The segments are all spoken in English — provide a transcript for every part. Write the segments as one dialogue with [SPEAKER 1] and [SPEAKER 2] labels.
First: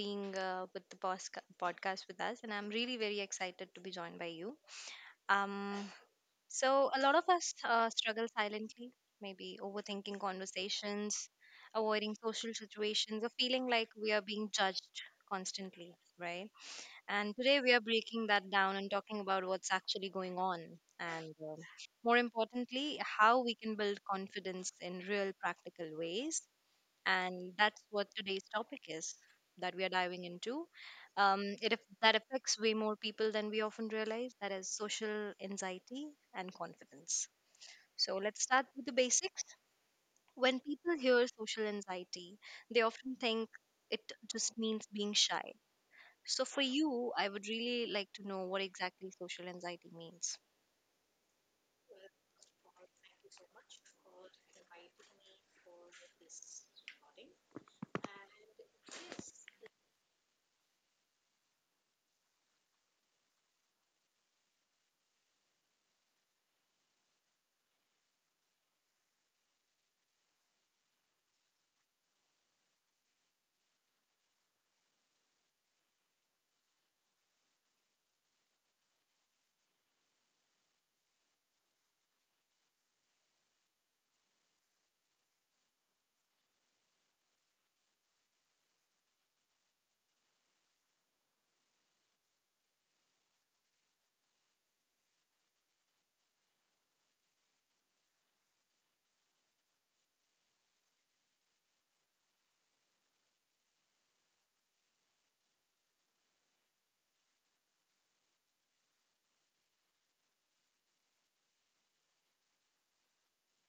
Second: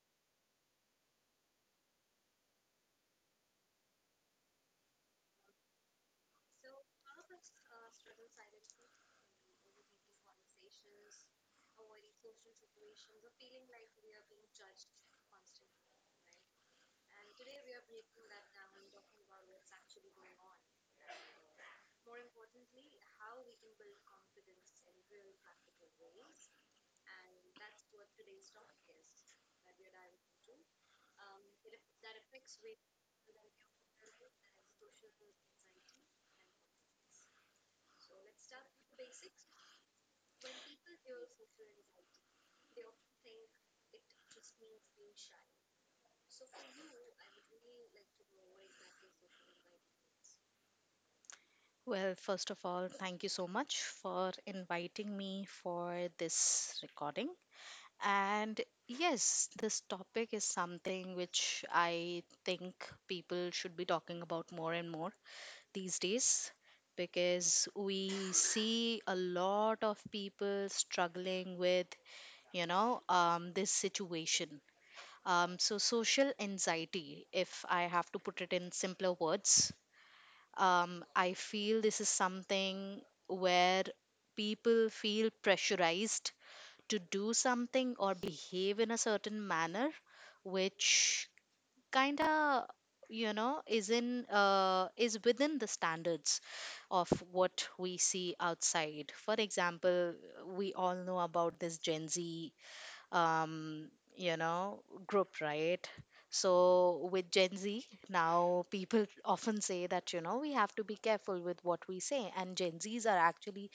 [SPEAKER 1] being with the podcast with us. And I'm really very excited to be joined by you. Um, so, a lot of us struggle silently, maybe overthinking conversations, avoiding social situations, or feeling like we are being judged constantly, right? And today we are breaking that down and talking about what's actually going on. And more importantly, how we can build confidence in real practical ways, and that's what today's topic is that we are diving into. That affects way more people than we often realize. That is social anxiety and confidence. So let's start with the basics. When people hear social anxiety, they often think it just means being shy. So for you, I would really like to know what exactly social anxiety means.
[SPEAKER 2] Well, first of all, thank you so much for inviting me for this recording. And yes, this topic is something which I think people should be talking about more and more these days because we see a lot of people struggling with, this situation. Social anxiety, if I have to put it in simpler words, I feel this is something where people feel pressurized to do something or behave in a certain manner, which kind of is in is within the standards of what we see outside. For example, we all know about this Gen Z um, you know, group, right? So with Gen Z, now people often say that, you know, we have to be careful with what we say. And Gen Zs are actually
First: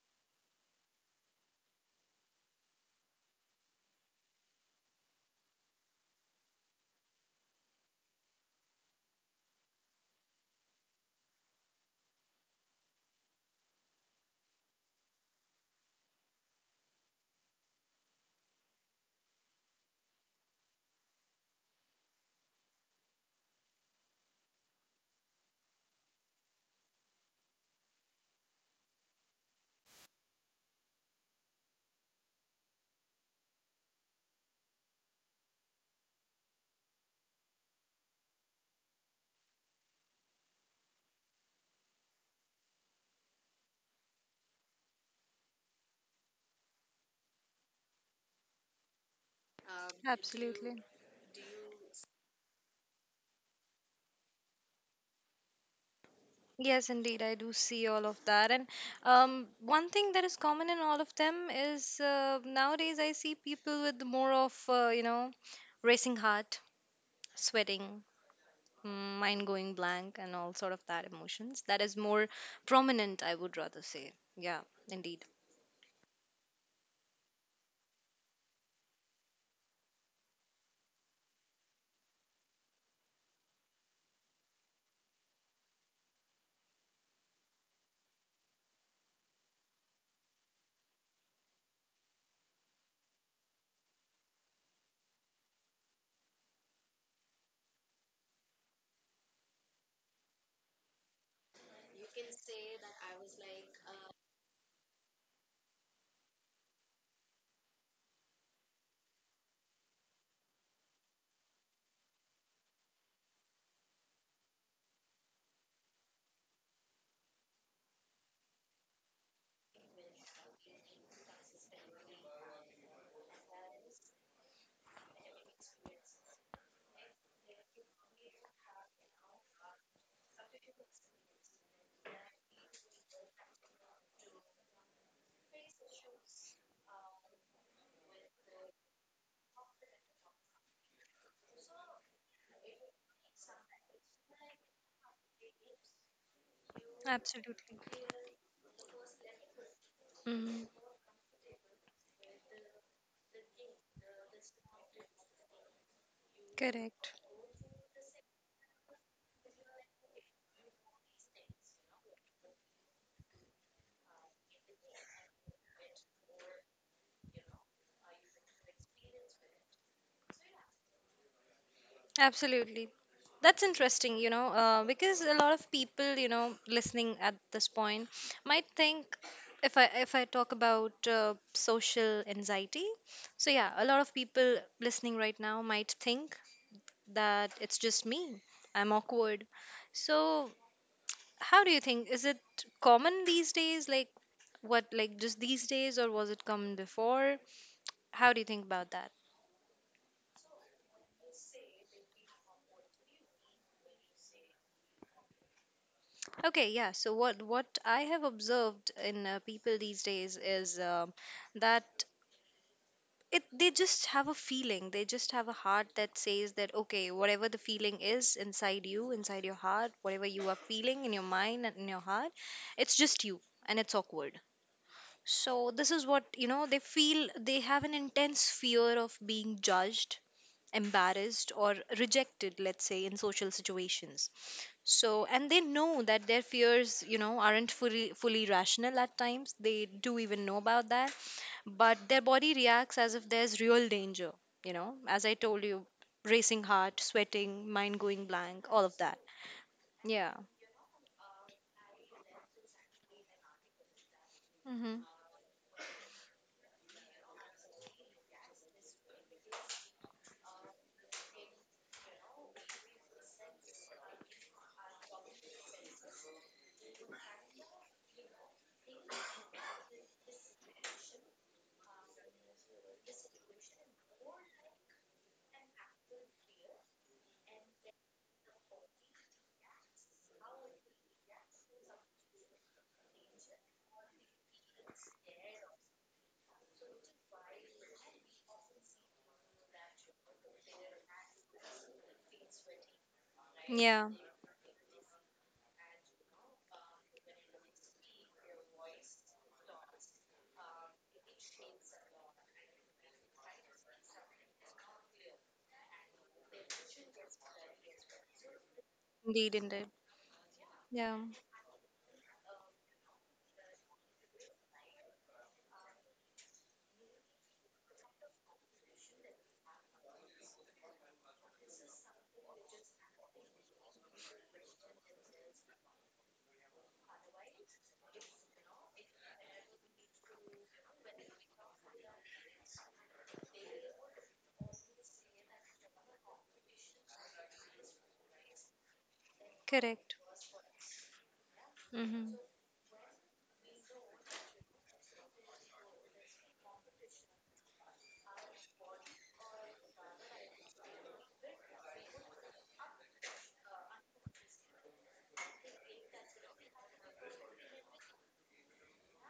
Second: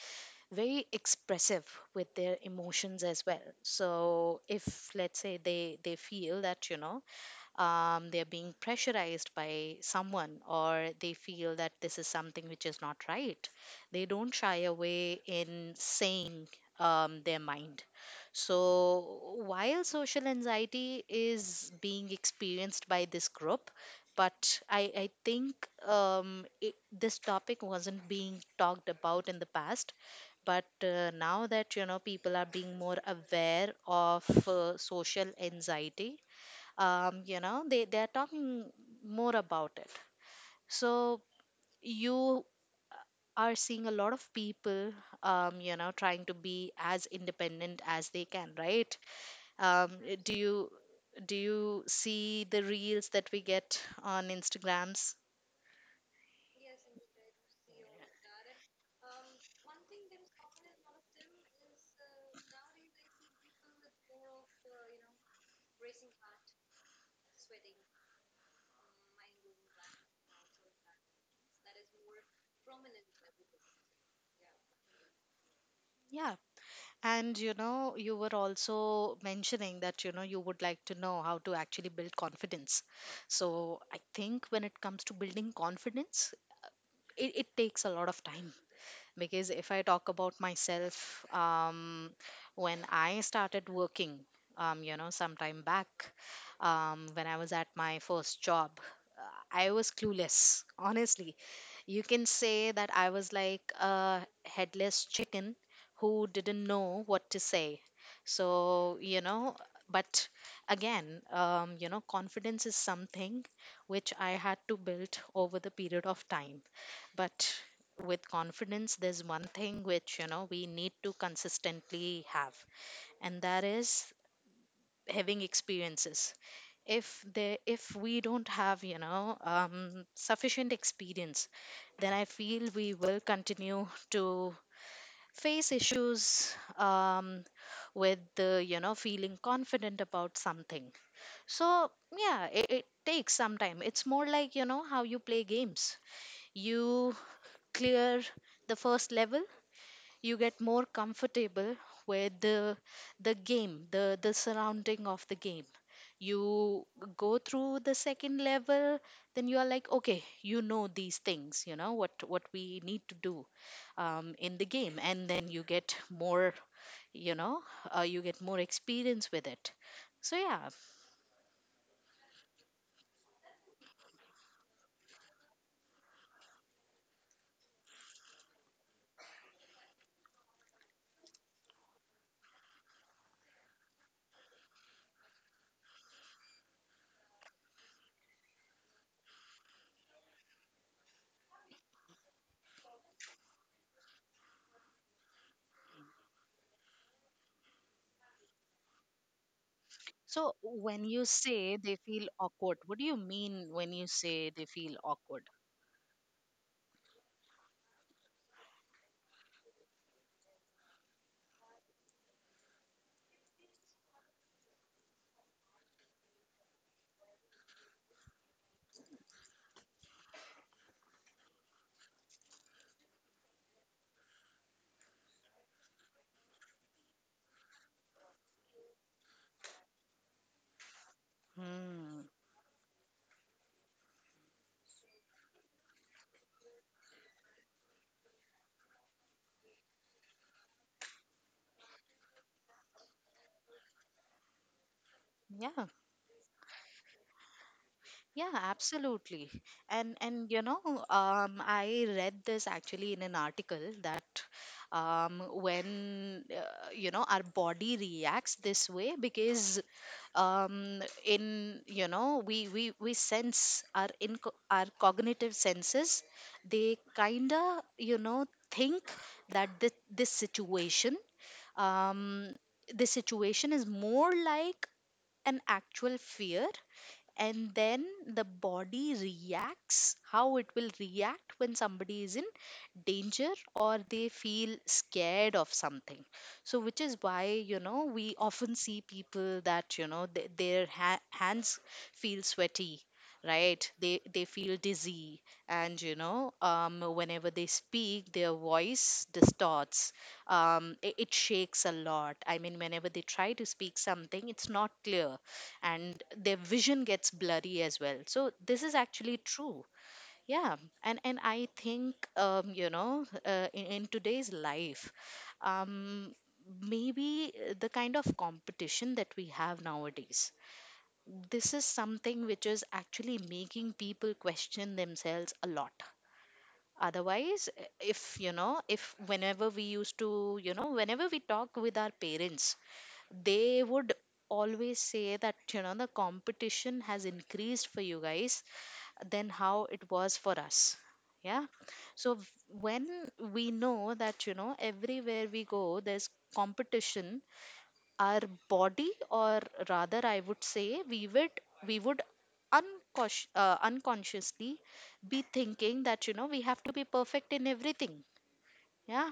[SPEAKER 2] very expressive with their emotions as well. So if, let's say, they feel that, they're being pressurized by someone, or they feel that this is something which is not right, they don't shy away in saying their mind. So, while social anxiety is being experienced by this group, but I think this topic wasn't being talked about in the past. But now that, you know, people are being more aware of social anxiety, you know, they are talking more about it. So you are seeing a lot of people, you know, trying to be as independent as they can, right? um, uh, do you do you see the reels that we get on instagrams?
[SPEAKER 1] Yes, indeed, I do see all of that. And one thing that is common in all of them is nowadays I see people with more of, racing heart, sweating, mm, mind going blank, and all sort of that emotions. That is more prominent, I would rather say. Yeah, indeed.
[SPEAKER 2] Yeah. And you know, you were also mentioning that, you know, you would like to know how to actually build confidence. So I think when it comes to building confidence, it takes a lot of time, because if I talk about myself, when I started working, you know, sometime back, when I was at my first job, I was clueless honestly. You can say that I was like a headless chicken who didn't know what to say. So you know. But again, you know, confidence is something which I had to build over the period of time. But with confidence, there's one thing which, you know, we need to consistently have, and that is having experiences. If we don't have, sufficient experience, then I feel we will continue to face issues with the, you know, feeling confident about something. So yeah, it takes some time. It's more like, you know, how you play games. You
[SPEAKER 1] Absolutely.
[SPEAKER 2] clear the first level, you get
[SPEAKER 1] Mhm.
[SPEAKER 2] more comfortable with the game, the surrounding of the game. You
[SPEAKER 1] Correct.
[SPEAKER 2] go through the second level, then you are like, okay, you know these things, you know what we need to do in the game. And then you get more, you know, you get more experience with it. So yeah.
[SPEAKER 1] Absolutely. That's interesting, you know, because a lot of people, you know, listening at this point might think, if I talk about social anxiety, so yeah, a lot of people listening right now might think that it's just me. I'm awkward. So how do you think? Is it common these days? Like what? Like just these days, or was it common before? How do you think about that?
[SPEAKER 2] So, when you say they feel awkward, what do you mean when you say they feel awkward?
[SPEAKER 1] Okay, yeah. So what I have observed in people these days is that it they just have a feeling. They just have a heart that says that okay, whatever the feeling is inside you, inside your heart, whatever you are feeling in your mind and in your heart, it's just you and it's awkward. So this is what, you know, they feel. They have an intense fear of being judged, embarrassed or
[SPEAKER 2] Hmm.
[SPEAKER 1] rejected, let's say in social situations. So and they know that their fears, you know, aren't fully rational at times. They do even know about that, but their body reacts as if there's real danger. You know, as I told you,
[SPEAKER 2] Yeah.
[SPEAKER 1] racing heart, sweating, mind going
[SPEAKER 2] Yeah,
[SPEAKER 1] blank, all of that.
[SPEAKER 2] absolutely. And
[SPEAKER 1] Yeah.
[SPEAKER 2] and you know, I read this actually in an article that
[SPEAKER 1] Mm-hmm.
[SPEAKER 2] when, you know, our body reacts this way because, in you know, we sense our in our cognitive senses, they kinda, you know, think that this situation, um, this situation is more like an actual fear, and then the body reacts how it will react when somebody is in danger or they feel scared of something. So which is why, you know, we often see people that, you know, hands feel sweaty, right,
[SPEAKER 1] Yeah.
[SPEAKER 2] they feel dizzy, and you know, whenever they speak, their voice distorts. It shakes a lot. I mean, whenever they try to speak something, it's not clear, and their vision gets blurry as well. So this is actually
[SPEAKER 1] Indeed,
[SPEAKER 2] true.
[SPEAKER 1] indeed.
[SPEAKER 2] Yeah.
[SPEAKER 1] Yeah.
[SPEAKER 2] And I think, you know, in today's life, um maybe the kind of competition that we have nowadays, this is something which is actually making people question themselves a lot. Otherwise, if, you know, if whenever we used to, you know, whenever we talk with our parents, they would always say that, you know, the competition has increased for you guys than how it
[SPEAKER 1] Correct.
[SPEAKER 2] was for us. Yeah.
[SPEAKER 1] Mm-hmm.
[SPEAKER 2] so v- when we know that, you know, everywhere we go, there's competition, our body, or rather I would say we would, we would unconsciously be thinking that, you know, we have to be perfect in everything. Yeah.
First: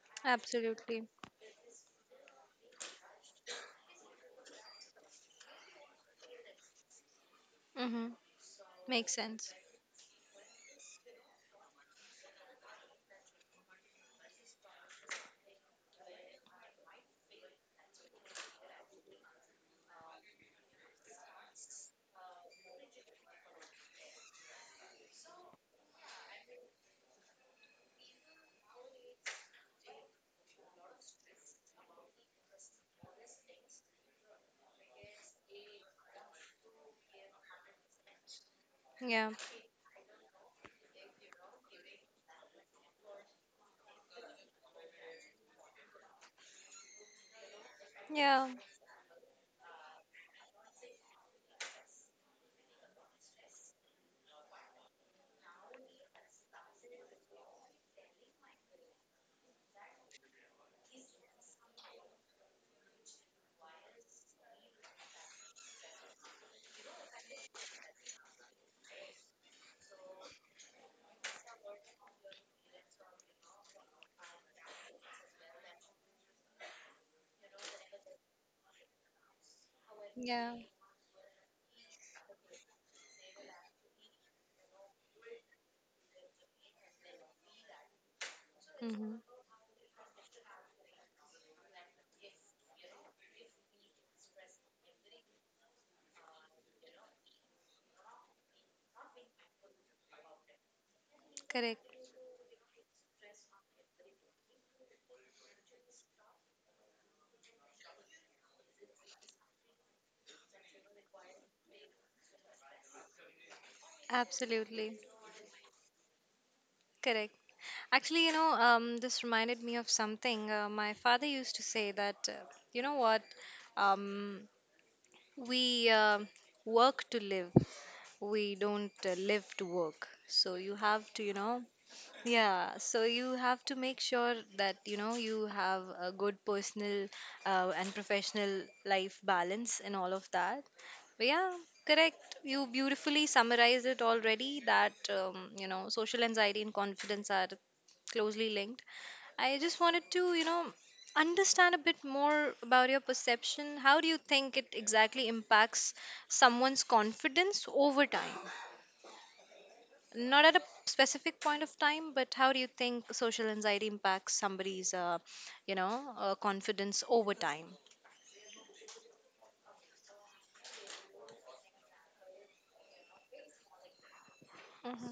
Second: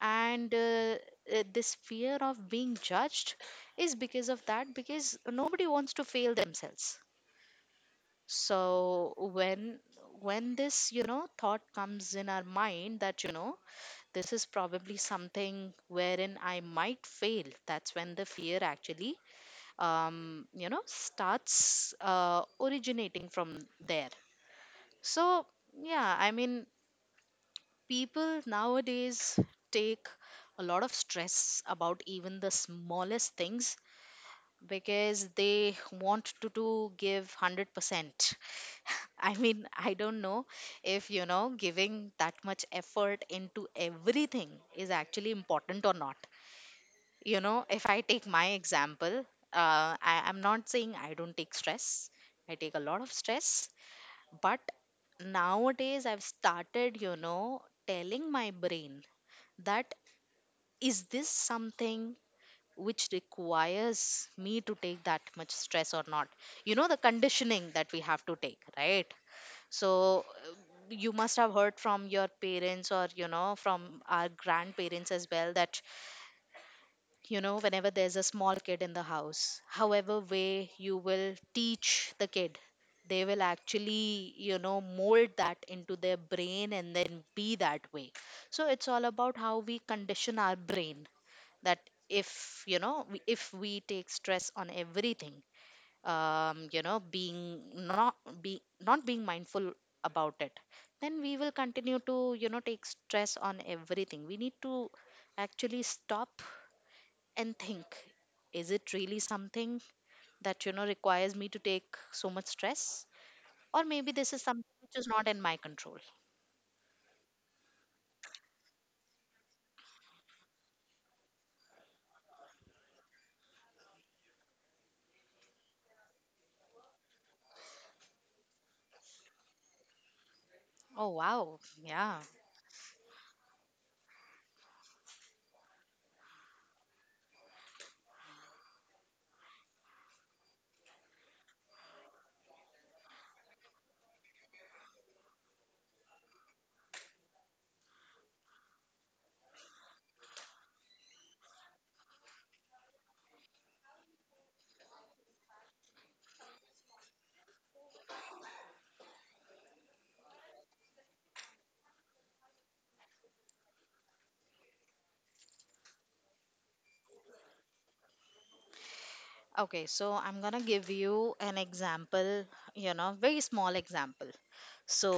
[SPEAKER 2] And
[SPEAKER 1] Absolutely.
[SPEAKER 2] this fear of being judged is because of that, because nobody wants to fail themselves.
[SPEAKER 1] Mm-hmm.
[SPEAKER 2] so
[SPEAKER 1] Makes sense.
[SPEAKER 2] when when this, you know, thought comes in our mind that, you know, this is probably something wherein I might fail, that's when the fear actually, you know, starts originating from there. So yeah, I mean, people nowadays take a lot of stress about even the smallest things because they want to give 100%.
[SPEAKER 1] Yeah.
[SPEAKER 2] I mean, I don't know if, you know, giving that much effort into everything is actually important or not. You know, if I take
[SPEAKER 1] Yeah.
[SPEAKER 2] my example, I'm not saying I don't take stress, I take a lot of stress, but nowadays I've started, you know, telling my brain that is this something which requires me to take that much stress or not. You know, the conditioning that we have to take, right? So you must have heard from your parents, or you know, from our grandparents as well, that, you know, whenever there's a small kid in the house, however
[SPEAKER 1] Yeah.
[SPEAKER 2] way you will teach the kid, they will actually, you know, mold that into their brain and then be that way. So it's all
[SPEAKER 1] Mm-hmm.
[SPEAKER 2] about how we condition our brain. That if, if we take stress on everything, you know, being not be not being mindful about it, then we will
[SPEAKER 1] Correct.
[SPEAKER 2] continue to, you know, take stress on everything. We need to actually stop and think, is it really something that, you know, requires me to take so much stress, or maybe this is something which
[SPEAKER 1] Absolutely.
[SPEAKER 2] is not in my control.
[SPEAKER 1] Correct. Actually, you know, this reminded me of something. My father used to say that, you know what, um, we work to live, we don't live to work. So you
[SPEAKER 2] Oh
[SPEAKER 1] have to, you
[SPEAKER 2] wow.
[SPEAKER 1] know,
[SPEAKER 2] Yeah.
[SPEAKER 1] yeah, so you have to make sure that, you know, you have a good personal and professional life balance and all of that. But yeah, correct, you beautifully summarized it already that, you know, social anxiety and confidence are closely linked. I just wanted to, you know, understand a bit more about your perception. How do you think it exactly impacts someone's confidence over time? Not at a specific point of time, but how do you think social anxiety impacts somebody's, confidence over time?
[SPEAKER 2] Okay, so I'm gonna give you an example, you know, very small example.
[SPEAKER 1] Hmm.
[SPEAKER 2] So,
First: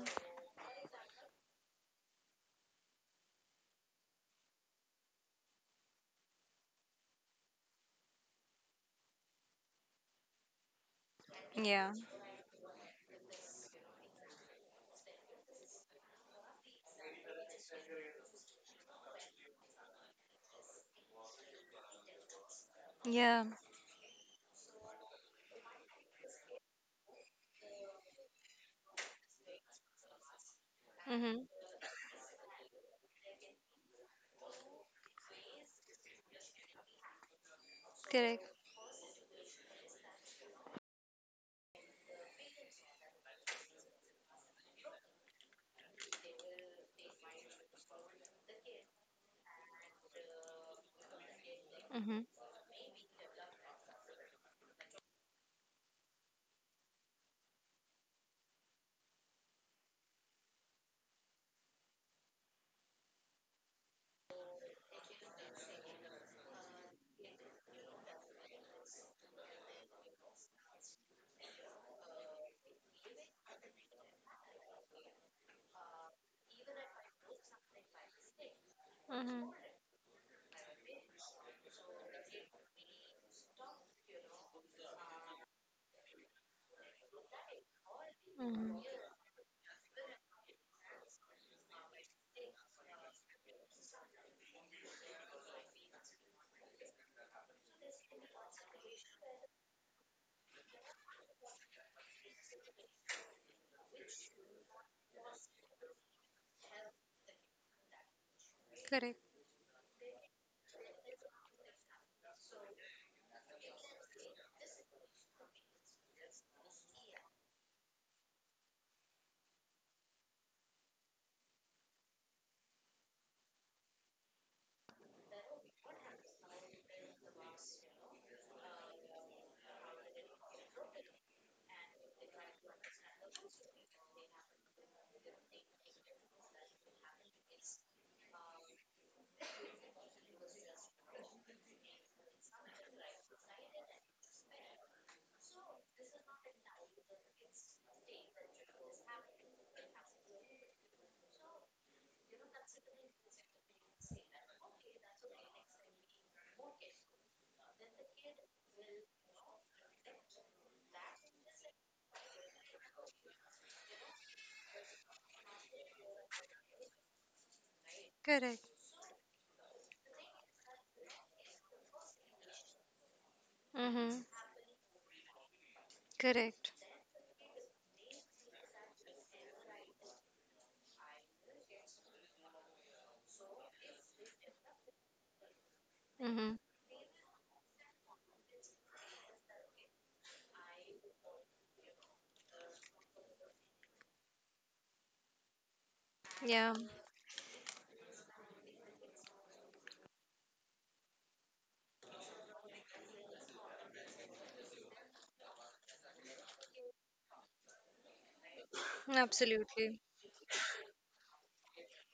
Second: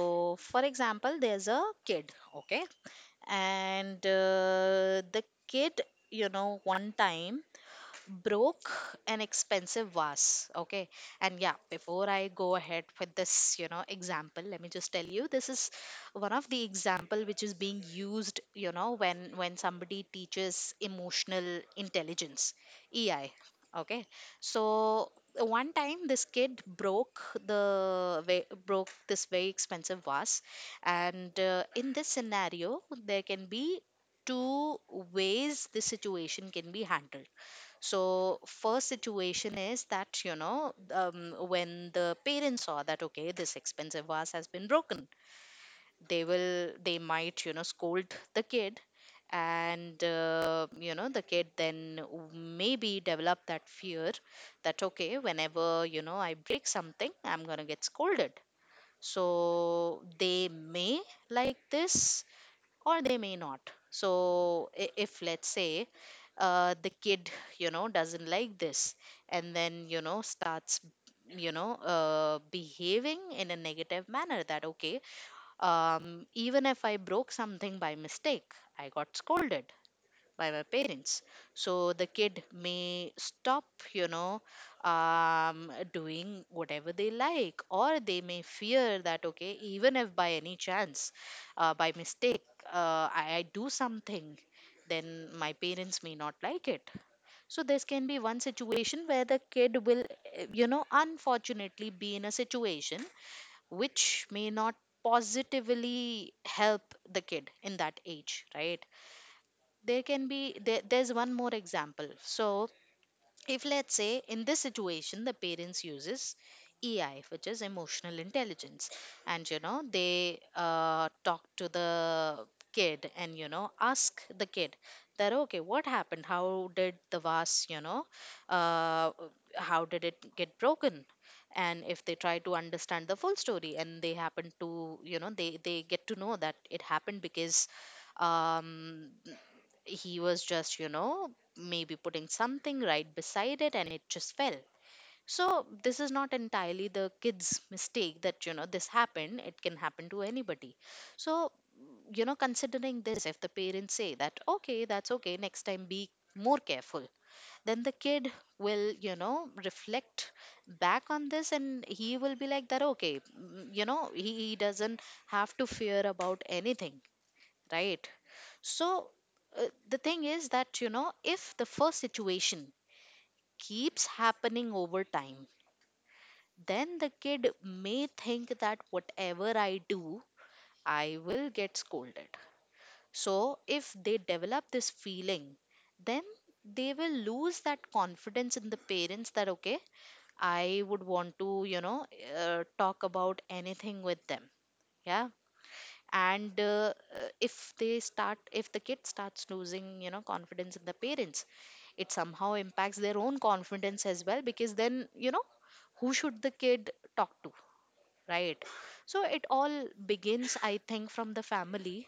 [SPEAKER 2] for example, there's a kid, okay, and the kid, you know, one time broke an expensive vase, okay. And yeah,
[SPEAKER 1] Yeah.
[SPEAKER 2] before I go ahead with this, you know, example, let me just tell you, this is one of the example which is being used, you know, when somebody teaches emotional intelligence, EI.
[SPEAKER 1] Yeah.
[SPEAKER 2] Okay. So one time this kid broke broke this very expensive vase. And
[SPEAKER 1] Mm-hmm.
[SPEAKER 2] in this scenario, there can be two ways the situation can be handled. So
[SPEAKER 1] Correct.
[SPEAKER 2] first situation is that, you know, when the parents saw that, okay, this expensive vase has been broken, they might, you know, scold the kid. And you know, the kid then
[SPEAKER 1] Mm-hmm.
[SPEAKER 2] maybe develop that fear that, okay, whenever, you know, I break something, I'm going to get scolded. So they may like this, or they may not. So if, let's say, the kid, you know, doesn't like this, and then, you know, starts, you know, behaving in a negative manner, that okay, even if I broke something by mistake, I got
[SPEAKER 1] Mm-hmm.
[SPEAKER 2] scolded by my parents. So the kid may stop, you know, doing whatever they like, or they may
[SPEAKER 1] Mm-hmm.
[SPEAKER 2] fear that, okay, even if by any chance, by mistake, I do something, then my parents may not like it. So this can be one situation where the kid will, you know, unfortunately be in a situation which may not positively help the kid in that age, right?
[SPEAKER 1] Correct.
[SPEAKER 2] there can be There's one more example. So if, let's say, in this situation, the parents uses EI, which is emotional intelligence, and you know, they talk to the kid, and you know, ask the kid that, okay, what happened, how did the vase, you know, uh, how did it get broken. And if they try to understand the full story, and they happen to, you know, they get to know that it happened because, um he was just, you know, maybe putting something right beside it and it just fell. So, this is not entirely the kid's mistake that, you know, this happened. It can happen to anybody. So, you know, considering this, if the parents say that, okay, that's okay, next time be more careful, then the kid will, you know, reflect back on this and he will be like that okay, you know, he doesn't have to fear about anything, right?
[SPEAKER 1] Correct.
[SPEAKER 2] So uh, the thing is that, you know, if the first situation keeps
[SPEAKER 1] Mm-hmm.
[SPEAKER 2] happening over time,
[SPEAKER 1] Correct.
[SPEAKER 2] then the kid may think that whatever I do, I will get scolded. So if they develop this feeling, then
[SPEAKER 1] Mm-hmm.
[SPEAKER 2] they will lose that confidence in the parents that, okay, I would want to, talk about anything with them. Yeah. and
[SPEAKER 1] Yeah.
[SPEAKER 2] If the kid starts losing, you know, confidence in the parents, it somehow impacts their own confidence as well, because then, you know, who should the kid talk to, right? So it all
[SPEAKER 1] Absolutely.
[SPEAKER 2] begins, I think, from the family.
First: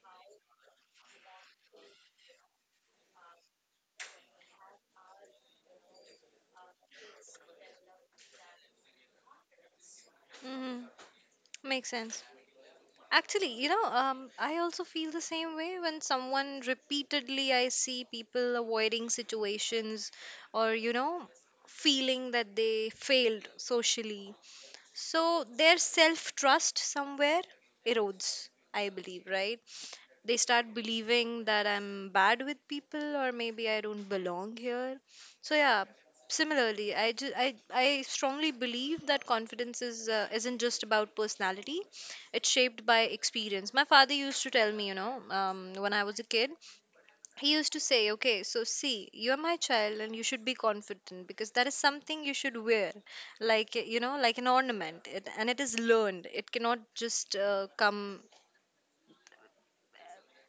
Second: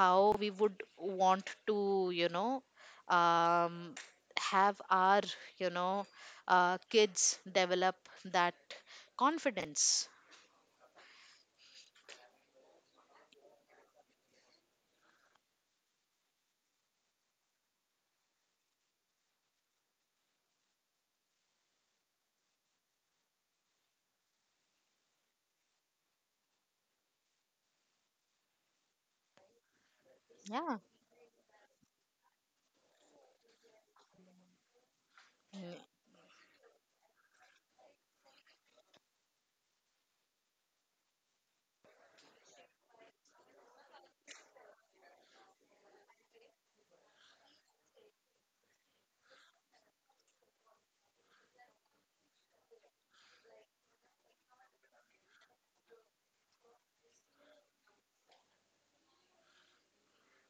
[SPEAKER 2] How we would want to, um, have our, you know, kids develop that confidence.
[SPEAKER 1] Mm-hmm. Makes sense. Actually, you know, I also feel the same way. When someone repeatedly, I see people avoiding situations or, you know, feeling that they failed socially, so their self trust somewhere erodes, I believe, right? They start
[SPEAKER 2] Yeah.
[SPEAKER 1] believing that I'm bad with people, or maybe I don't belong here. So
[SPEAKER 2] Mm.
[SPEAKER 1] yeah, similarly, I just I strongly believe that confidence is isn't just about personality. It's shaped by experience. My father used to tell me, you know, when I was a kid, he used to say, okay, so see, you are my child and you should be confident because that is something you should wear, like, you know, like an ornament, it, and it is learned. It cannot just come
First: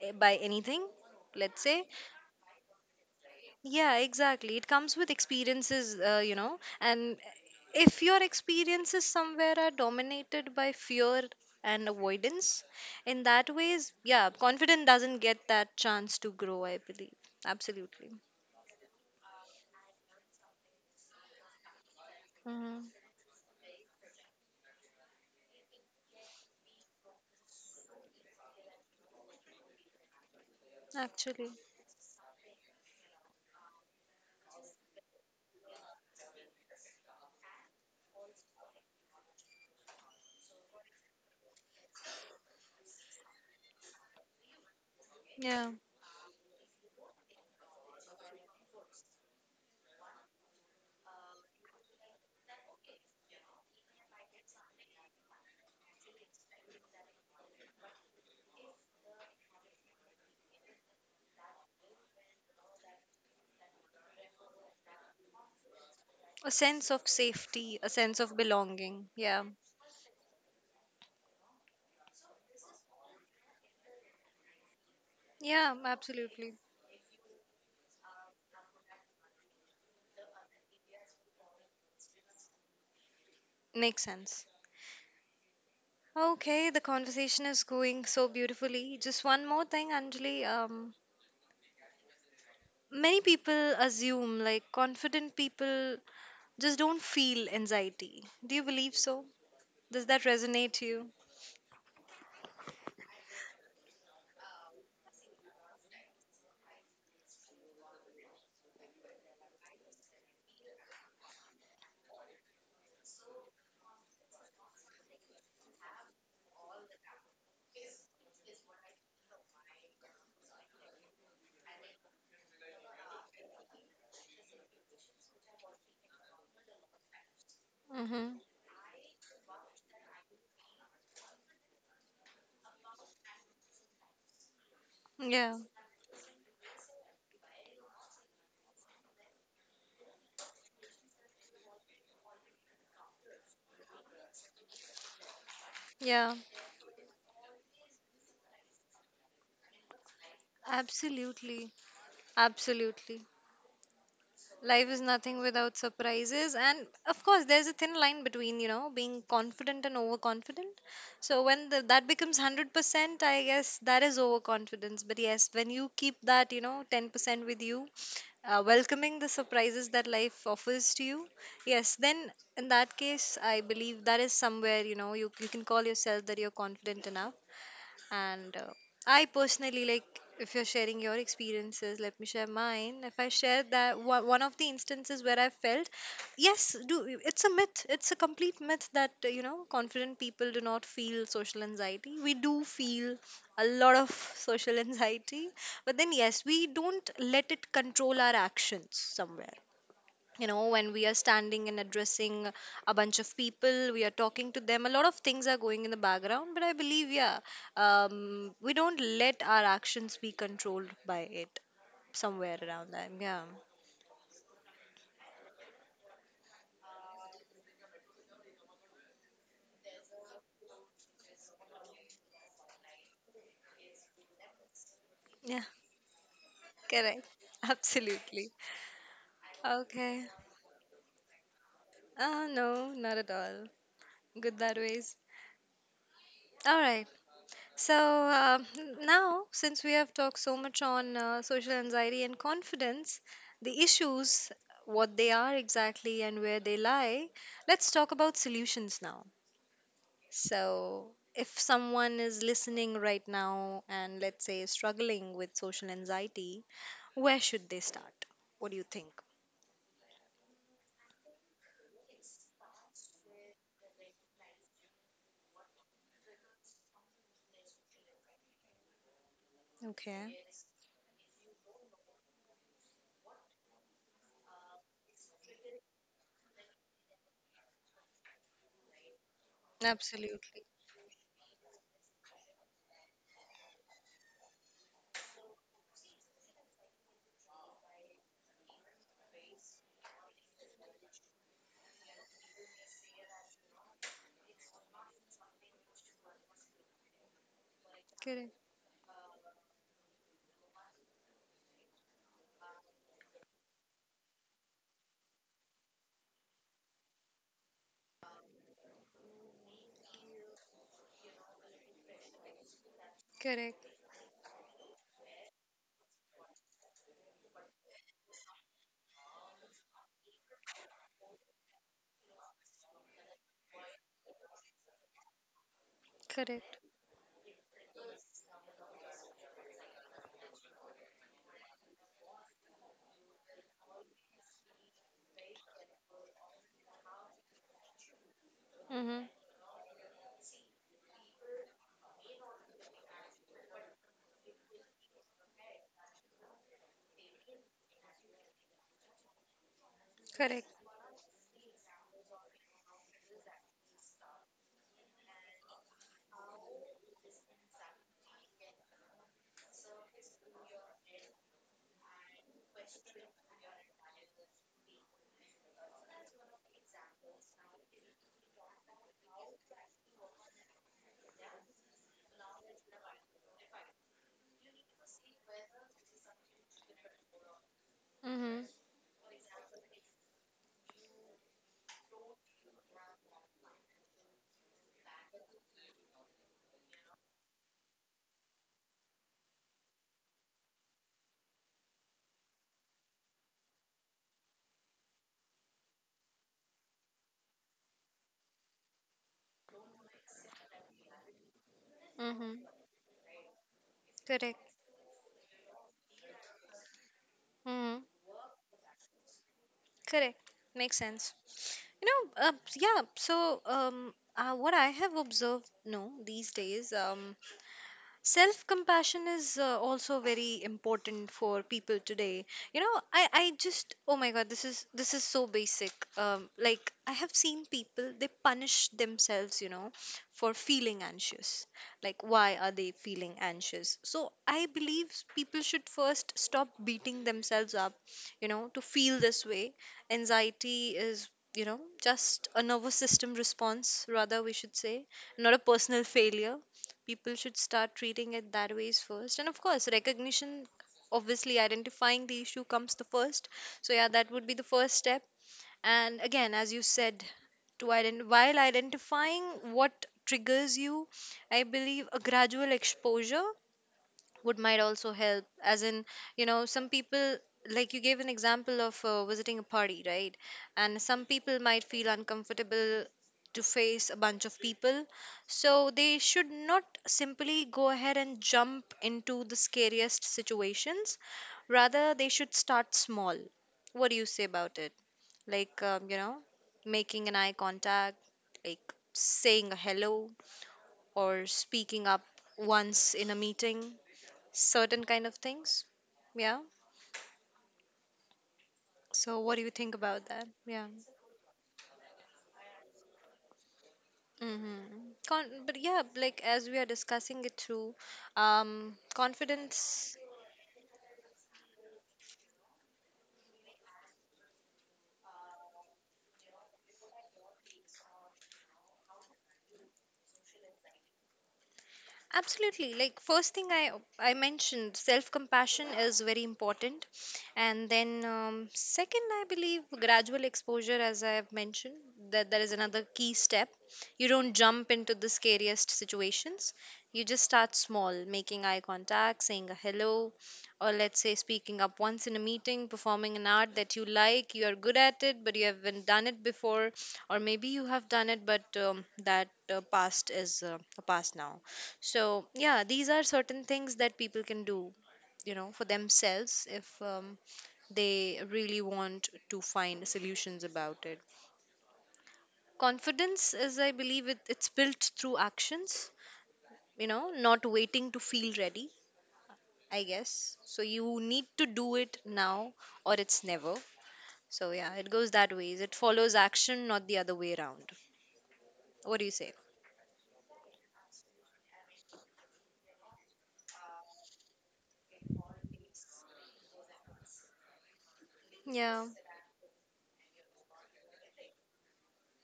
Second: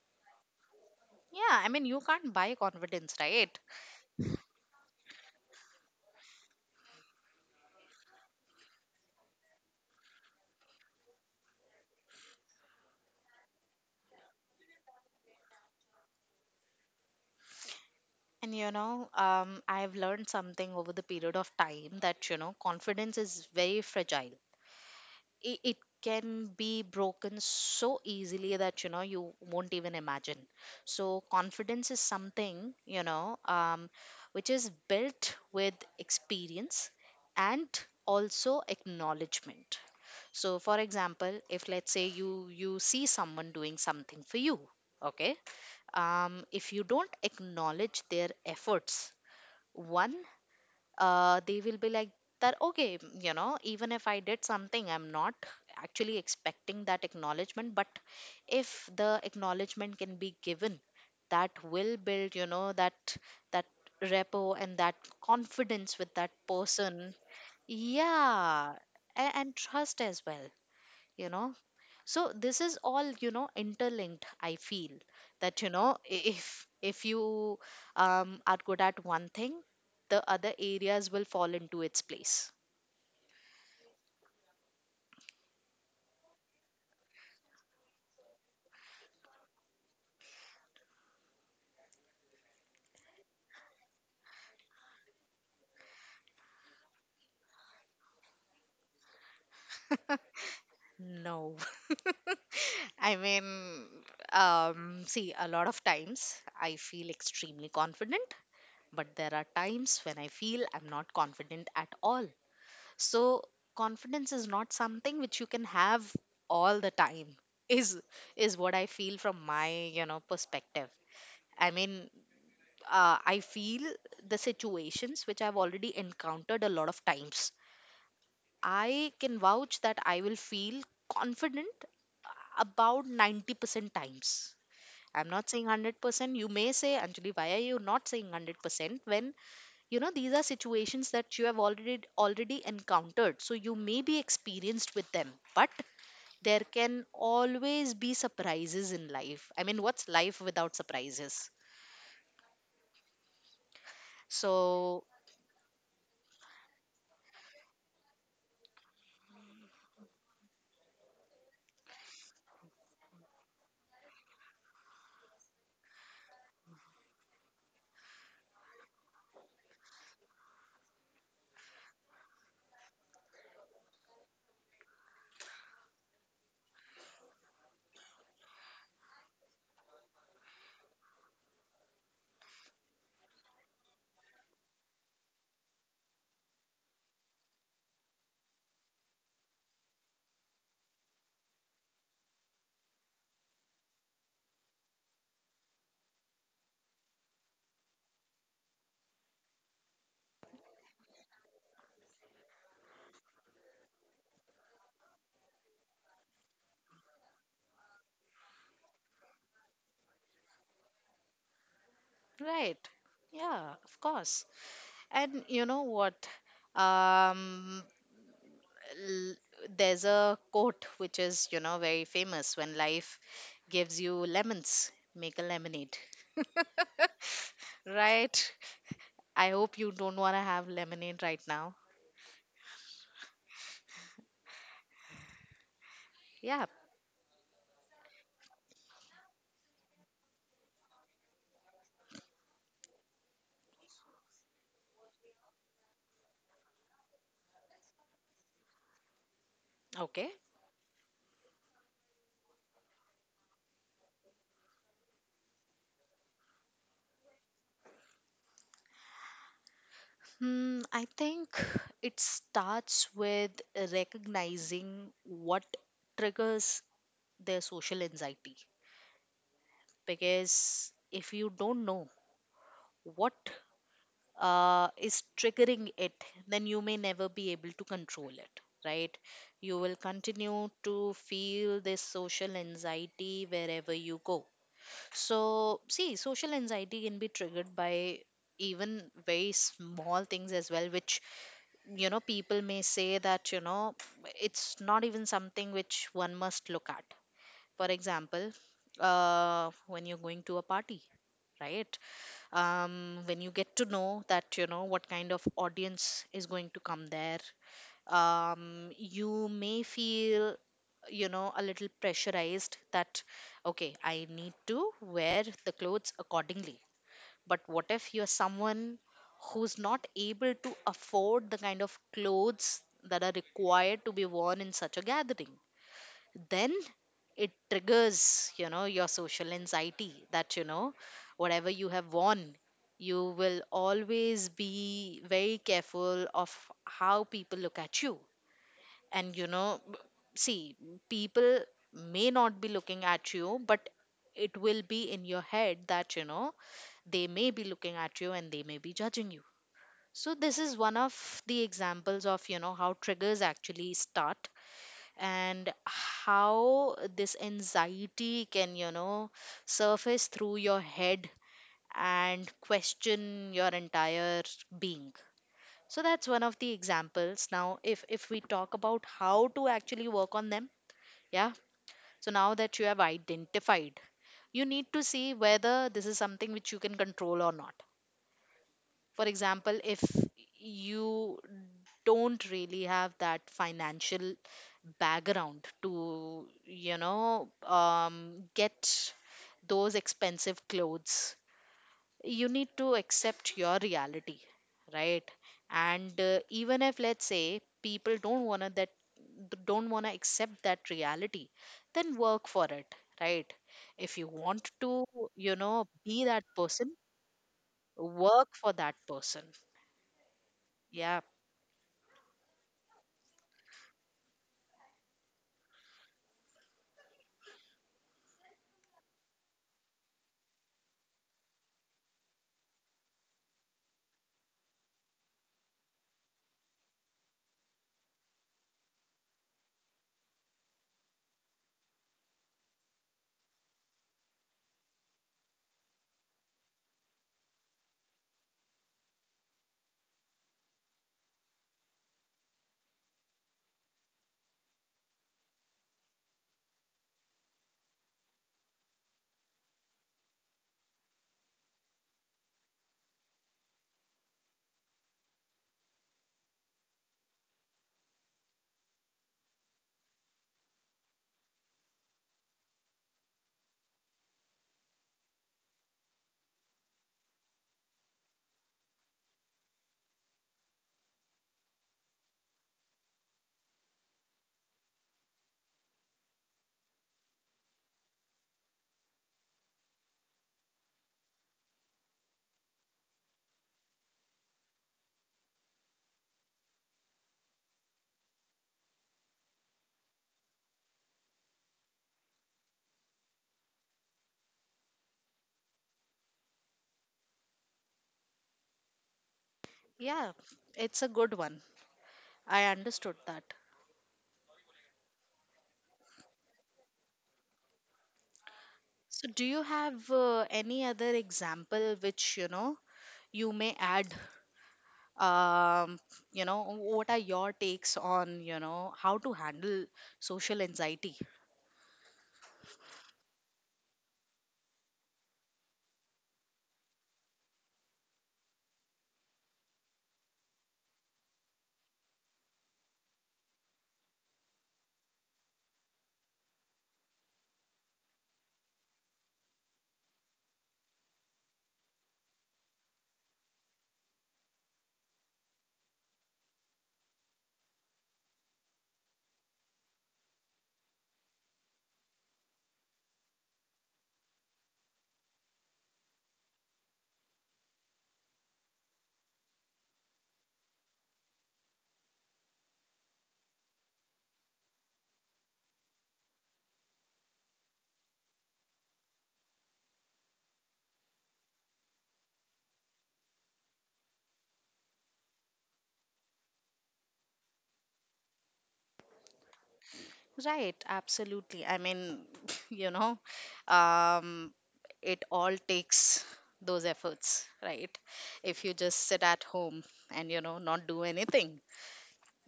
[SPEAKER 1] by anything,
[SPEAKER 2] Yeah,
[SPEAKER 1] let's
[SPEAKER 2] I mean,
[SPEAKER 1] say.
[SPEAKER 2] you can't buy confidence, right?
[SPEAKER 1] Yeah, exactly. It comes with experiences, you know, and if your experiences somewhere are dominated by fear and avoidance, in that ways, yeah, confidence doesn't get that chance to grow, I believe. Absolutely.
[SPEAKER 2] And you know, I've learned something over the period of time that, you know,
[SPEAKER 1] Hmm.
[SPEAKER 2] confidence is very fragile. It can be broken so easily that, you know, you won't even imagine. So,
[SPEAKER 1] Actually,
[SPEAKER 2] confidence is something, you know, which is built with experience and also acknowledgement. So, for example, if let's say you see someone doing something for you, okay,
[SPEAKER 1] yeah.
[SPEAKER 2] if you don't acknowledge their efforts, one, they will be like that okay, you know, even if I did something, I'm not actually expecting that acknowledgement, but if the acknowledgement can be given, that will build, you know, that that repo and that confidence with that
[SPEAKER 1] A sense of
[SPEAKER 2] person.
[SPEAKER 1] safety, a sense of
[SPEAKER 2] Yeah.
[SPEAKER 1] belonging.
[SPEAKER 2] and,
[SPEAKER 1] Yeah.
[SPEAKER 2] and trust as well, you know. So this is all, you know, interlinked, I feel, that you
[SPEAKER 1] Yeah,
[SPEAKER 2] know,
[SPEAKER 1] absolutely.
[SPEAKER 2] if you are good at one thing, the other areas will fall into its place.
[SPEAKER 1] Makes sense. Okay, the conversation is going so beautifully. Just one more thing, Anjali. Many people assume like confident people just don't feel anxiety. Do you believe so? Does that resonate to you?
[SPEAKER 2] No. I mean, see, a lot of times I feel extremely confident, but there are times when I feel I'm not confident at all. So, confidence is not something which you can have all the time. Is is what I feel from my, you know, perspective. I mean, I feel the situations which I've already encountered a lot of times.
[SPEAKER 1] Mm-hmm.
[SPEAKER 2] I can vouch that I will feel confident about 90% times. I'm not
[SPEAKER 1] Yeah.
[SPEAKER 2] saying 100%. You may say, Anjali, why are you not saying 100% when, you know, these are situations that you have already encountered. So you may be experienced with them, but
[SPEAKER 1] Yeah.
[SPEAKER 2] there can always be surprises in life. I mean, what's life without surprises?
[SPEAKER 1] Absolutely. Absolutely. Life is
[SPEAKER 2] So.
[SPEAKER 1] nothing without surprises, and of course there's a thin line between, you know, being confident and overconfident. So when that becomes 100%, I guess that is overconfidence. But yes, when you keep that, you know, 10% with you, welcoming the surprises that life offers to you, yes, then in that case I believe that is somewhere, you know, you can call yourself that you're confident enough. And I personally like, if you're sharing your experiences, let me share mine. If I share that, one of the instances where I felt, yes, do, it's a myth. It's a complete myth that you know, confident people do not feel social anxiety. We do feel a lot of social anxiety, but then yes, we don't let it control our actions somewhere. You know, when we are standing and addressing a bunch of people, we are talking to them, a lot of things are going in the background, but I believe, yeah, we don't let our actions be controlled by it somewhere
[SPEAKER 2] Right.
[SPEAKER 1] around them. Yeah.
[SPEAKER 2] Yeah, of course. And you know what? Um, l- there's a quote which is, you know, very famous: when life gives you lemons, make a
[SPEAKER 1] Yeah.
[SPEAKER 2] lemonade.
[SPEAKER 1] Correct. Absolutely.
[SPEAKER 2] Right. I hope you don't
[SPEAKER 1] Okay.
[SPEAKER 2] want to have lemonade right now.
[SPEAKER 1] Uh, no, not at all. Good that ways.
[SPEAKER 2] Yeah.
[SPEAKER 1] All right. So now, since we have talked so much on social anxiety and confidence, the issues, what they are exactly and where they lie, let's talk about solutions now.
[SPEAKER 2] Okay.
[SPEAKER 1] So, if someone is listening right now and let's say struggling with social anxiety, where should they start? What do you think?
[SPEAKER 2] Hmm, I think it starts with recognizing what triggers their social anxiety.
[SPEAKER 1] Okay,
[SPEAKER 2] Because if you don't know what is triggering it, then you may never be able to control it, right? You will
[SPEAKER 1] absolutely.
[SPEAKER 2] continue to feel this social anxiety wherever you go. So, see, social anxiety can be triggered by even very small things as well, which, you know, people may say that, you know, it's not even something which one must look at. For example,
[SPEAKER 1] Correct,
[SPEAKER 2] when you're going to a party, right? When you get to know that, you know, what kind of audience is going to come there, you may feel, you know, a little pressurized that,
[SPEAKER 1] correct,
[SPEAKER 2] okay, I need to wear the clothes accordingly. But what if you're someone who's not able to afford the kind of clothes that are required to be worn in such a gathering? Then
[SPEAKER 1] correct.
[SPEAKER 2] it triggers, you know, your social anxiety that you know, whatever you have worn, you will always be very careful of how people look at you.
[SPEAKER 1] Mm-hmm.
[SPEAKER 2] And you know, see, people may not be looking at you, but it will be in your head that, you know, they may be looking at you and they may be judging you. So this
[SPEAKER 1] Correct.
[SPEAKER 2] is one of the examples of, you know, how triggers actually start and how this anxiety can, you know, surface through your head and question your entire being. So that's one of the examples. Now, if we talk about how to actually work on them, yeah. So now that you have identified, you need to see whether this is something which you can control or not.
[SPEAKER 1] Mm-hmm.
[SPEAKER 2] For example, if you don't really have that financial background to, get those expensive clothes, you need to accept your reality, right? And even if let's say people don't want to accept that reality, then work for
[SPEAKER 1] Mm-hmm.
[SPEAKER 2] it, right? If you
[SPEAKER 1] Correct.
[SPEAKER 2] want to, you know, be that person,
[SPEAKER 1] Mm-hmm.
[SPEAKER 2] work for that person.
[SPEAKER 1] Correct. Makes
[SPEAKER 2] Yeah.
[SPEAKER 1] sense. You know, yeah. So, what I have observed, no, these days, self compassion is also very important for people today. You know, I just, oh my god, this is so basic. Like, I have seen people, they punish themselves, you know, for feeling anxious. Like, why are they feeling anxious? So I believe people should first stop beating themselves up, you know, to feel this way. Anxiety is, you know, just a nervous system response, rather we should say, not a personal failure. People should start treating it that ways first, and of course recognition, obviously identifying the issue comes the first. So yeah, that would be the first step. And again, as you said, to while identifying what triggers you, I believe a gradual exposure would might also help. As in, you know, some people, like you gave an example of visiting a party, right? And some people might feel uncomfortable to face a bunch of people, so they should not simply go ahead and jump into the scariest situations, rather they should start small. What do you say about it? Like, you know, making an eye contact, like saying a hello, or speaking up once in a meeting, certain kind of things. Yeah. So what do you think
[SPEAKER 2] Yeah,
[SPEAKER 1] about that? Yeah.
[SPEAKER 2] it's a good one. I understood that.
[SPEAKER 1] Mm-hmm. But yeah, like as we are discussing it through,
[SPEAKER 2] So, do you have
[SPEAKER 1] confidence.
[SPEAKER 2] any other example which, you know, you may add? Um, you know, what are your takes on, you know, how to handle social anxiety?
[SPEAKER 1] Absolutely. Like, first thing I mentioned, self compassion is very important, and then second, I believe gradual exposure, as I have mentioned, that that is another key step. You don't jump into the scariest situations. You just start small, making eye contact, saying a hello, or let's say speaking up once in a meeting, performing an art that you like, you are good at it, but you haven't done it before, or maybe you have done it, but that past is a past now. So, yeah, these are certain things that people can do, you know, for themselves, if they really want to find solutions about it. Confidence is, I believe, it's built through actions, you know, not waiting to feel ready, I guess. So, you need to do it now or it's never. So, yeah, it goes that ways. It follows action, not the other way around. What do you say?
[SPEAKER 2] Right, absolutely. I mean, you know, um, it all takes those efforts, right? If you just
[SPEAKER 1] Yeah.
[SPEAKER 2] sit at home and, you know, not do anything,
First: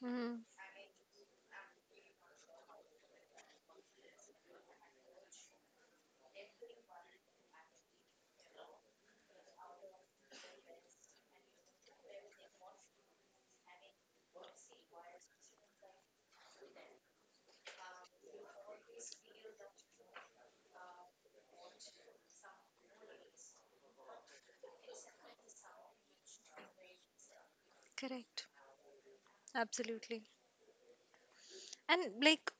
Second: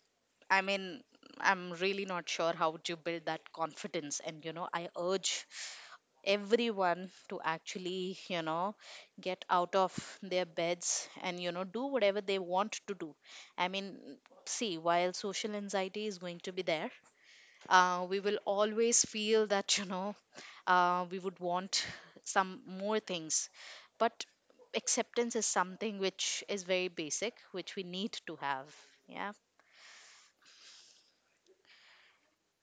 [SPEAKER 1] Hmm.
[SPEAKER 2] I mean, I'm really not sure how to build that confidence. And, you know, I urge everyone to actually, you know, get out of their beds and, you know, do whatever they want to do. I mean, see, while social anxiety is going to be there, we will always feel that, you know, we would want some more things. But acceptance is something which is very basic, which we need to
[SPEAKER 1] Correct.
[SPEAKER 2] have. Yeah.
[SPEAKER 1] Absolutely. And like,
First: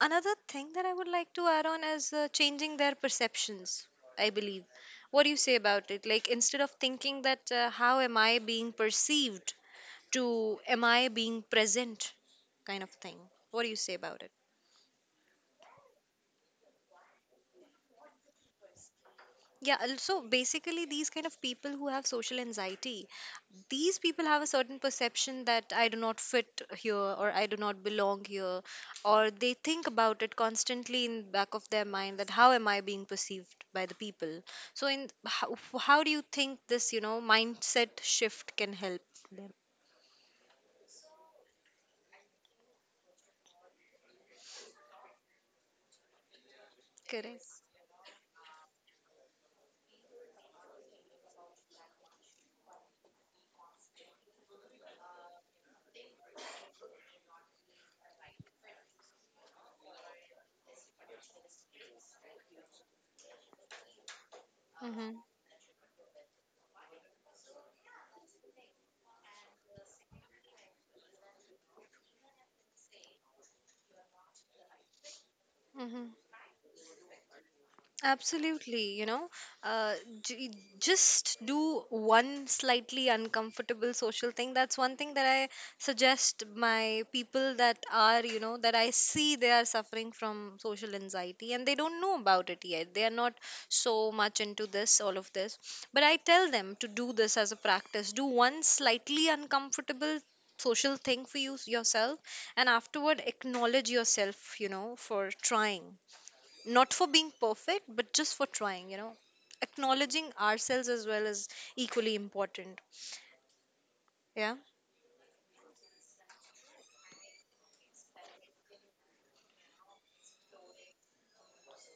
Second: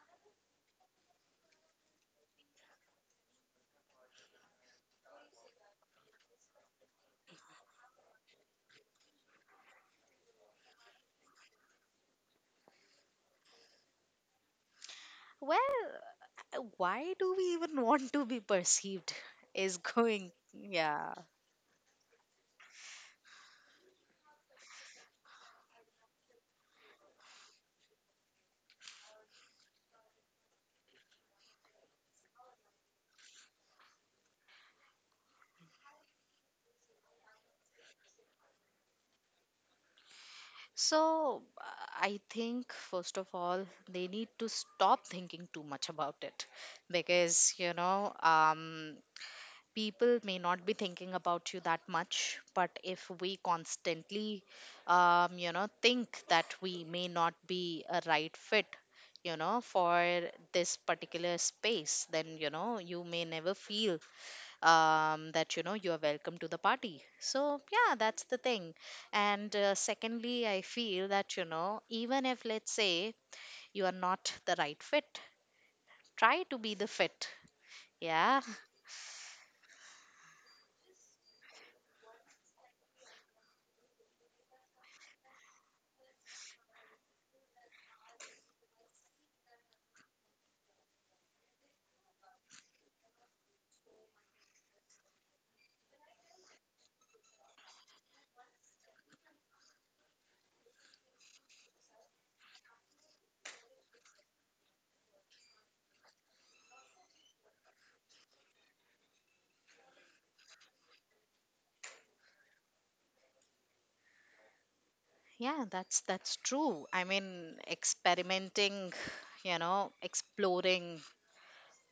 [SPEAKER 1] another thing that I would like to add on is changing their perceptions, I believe. What do you say about it? Like, instead of thinking that, how am I being perceived, to am I being present, kind of thing? What do you say about it?
[SPEAKER 2] Well, why do we even want to be perceived
[SPEAKER 1] Yeah,
[SPEAKER 2] is
[SPEAKER 1] also
[SPEAKER 2] going,
[SPEAKER 1] basically these
[SPEAKER 2] yeah.
[SPEAKER 1] kind of people who have social anxiety, these people have a certain perception that I do not fit here or I do not belong here, or they think about it constantly in back of their mind, that how am I being perceived by the people? So in how do you think this, you know, mindset shift can help them?
[SPEAKER 2] So I think first of all, they need to stop thinking too much about it, because
[SPEAKER 1] Correct.
[SPEAKER 2] you know, people may not be thinking about you that much, but if we constantly, you know, think that we may not be a right fit, you know, for this particular space, then you know, you may never feel,
[SPEAKER 1] Mm-hmm.
[SPEAKER 2] that you know, you are welcome to the party. So yeah, that's the thing. And secondly, I feel that, you know, even if let's say you are not the right fit,
[SPEAKER 1] Mm-hmm.
[SPEAKER 2] try to be the fit. Yeah.
[SPEAKER 1] Absolutely, you know, uh, j- just do one slightly uncomfortable social thing. That's one thing that I suggest my people that are, you know, that I see they are suffering from social anxiety and they don't know about it yet. They are not so much into this, all of this. But I tell them to do this as a practice. Do one slightly uncomfortable social thing for you yourself, and afterward acknowledge yourself, you know, for trying, not for being perfect, but just for trying. You know, acknowledging ourselves as well is equally important. Yeah.
[SPEAKER 2] Yeah, that's true. I mean, experimenting, you know, exploring,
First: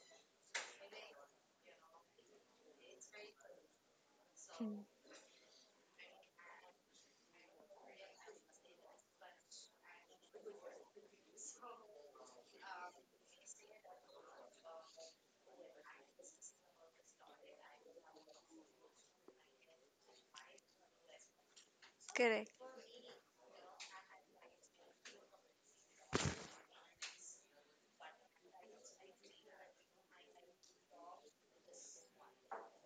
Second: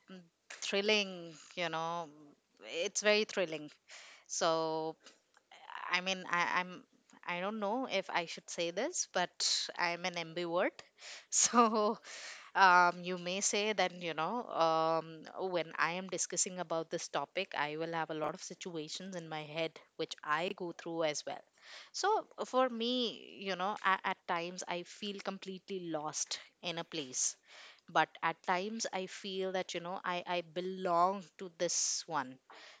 [SPEAKER 2] mm, thrilling, you know, it's very thrilling.
[SPEAKER 1] Mm.
[SPEAKER 2] So, I mean, I don't know if I should say this, but I'm an ambivert. So, you may say that, you know, when I am discussing about this topic, I will have a lot of situations in my head which I go through as well. So
[SPEAKER 1] Correct.
[SPEAKER 2] for me, you know, at times I feel completely lost in a place, but at times I feel that, you know, I belong to this one.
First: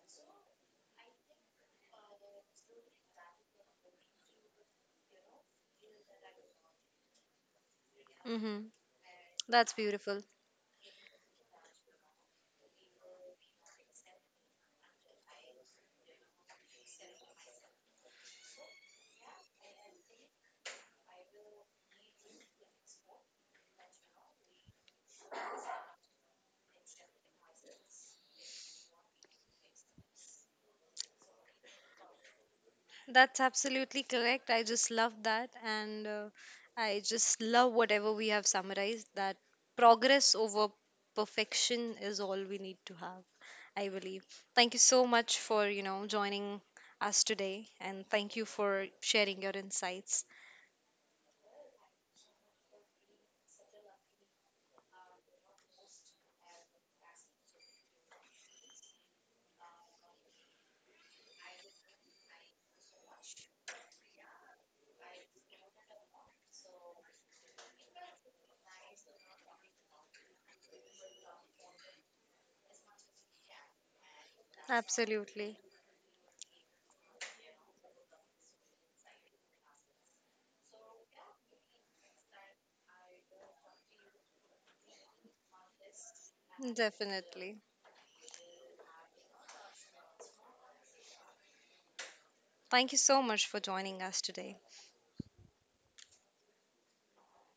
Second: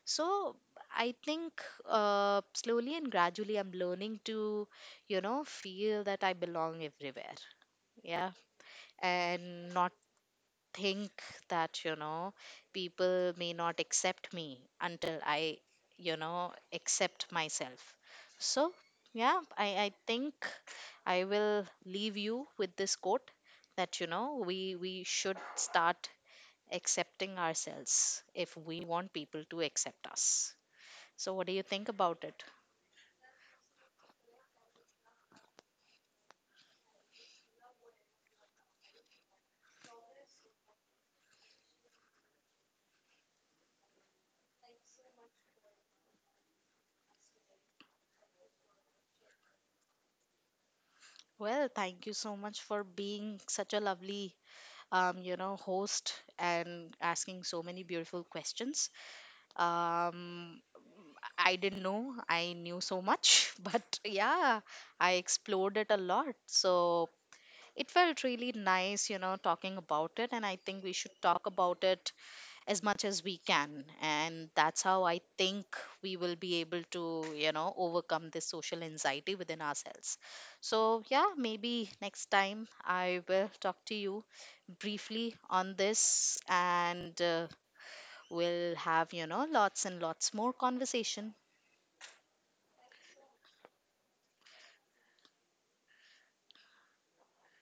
[SPEAKER 2] So I think, slowly and gradually, I'm learning to, you know, feel that I belong everywhere. Yeah.
[SPEAKER 1] Mm-hmm. That's
[SPEAKER 2] And not
[SPEAKER 1] beautiful.
[SPEAKER 2] think that, you know, people may not accept me until I, you know, accept myself. So yeah, I think I will leave you with this quote, that you know, we should start accepting ourselves if we want people to accept us. So what do you think about it?
[SPEAKER 1] That's absolutely correct. I just love that. And I just love whatever we have summarized, that progress over perfection is all we need to have, I believe. Thank you so much for, you know, joining us today. And thank you for sharing your insights.
[SPEAKER 2] Well, thank you so much for being such a lovely, you know, host, and asking so many beautiful questions. Um, I didn't know I knew so much, but yeah, I explored it a lot. So it felt really nice, you know, talking about it. And I think we should talk about it as much as we can. And that's how I
[SPEAKER 1] Absolutely.
[SPEAKER 2] think we will be able to, you know, overcome this social anxiety within ourselves. So yeah, maybe next time I will talk to you briefly on this, and
[SPEAKER 1] Definitely.
[SPEAKER 2] we'll have, you know, lots and lots more conversation.
[SPEAKER 1] Thank you so much for joining us today.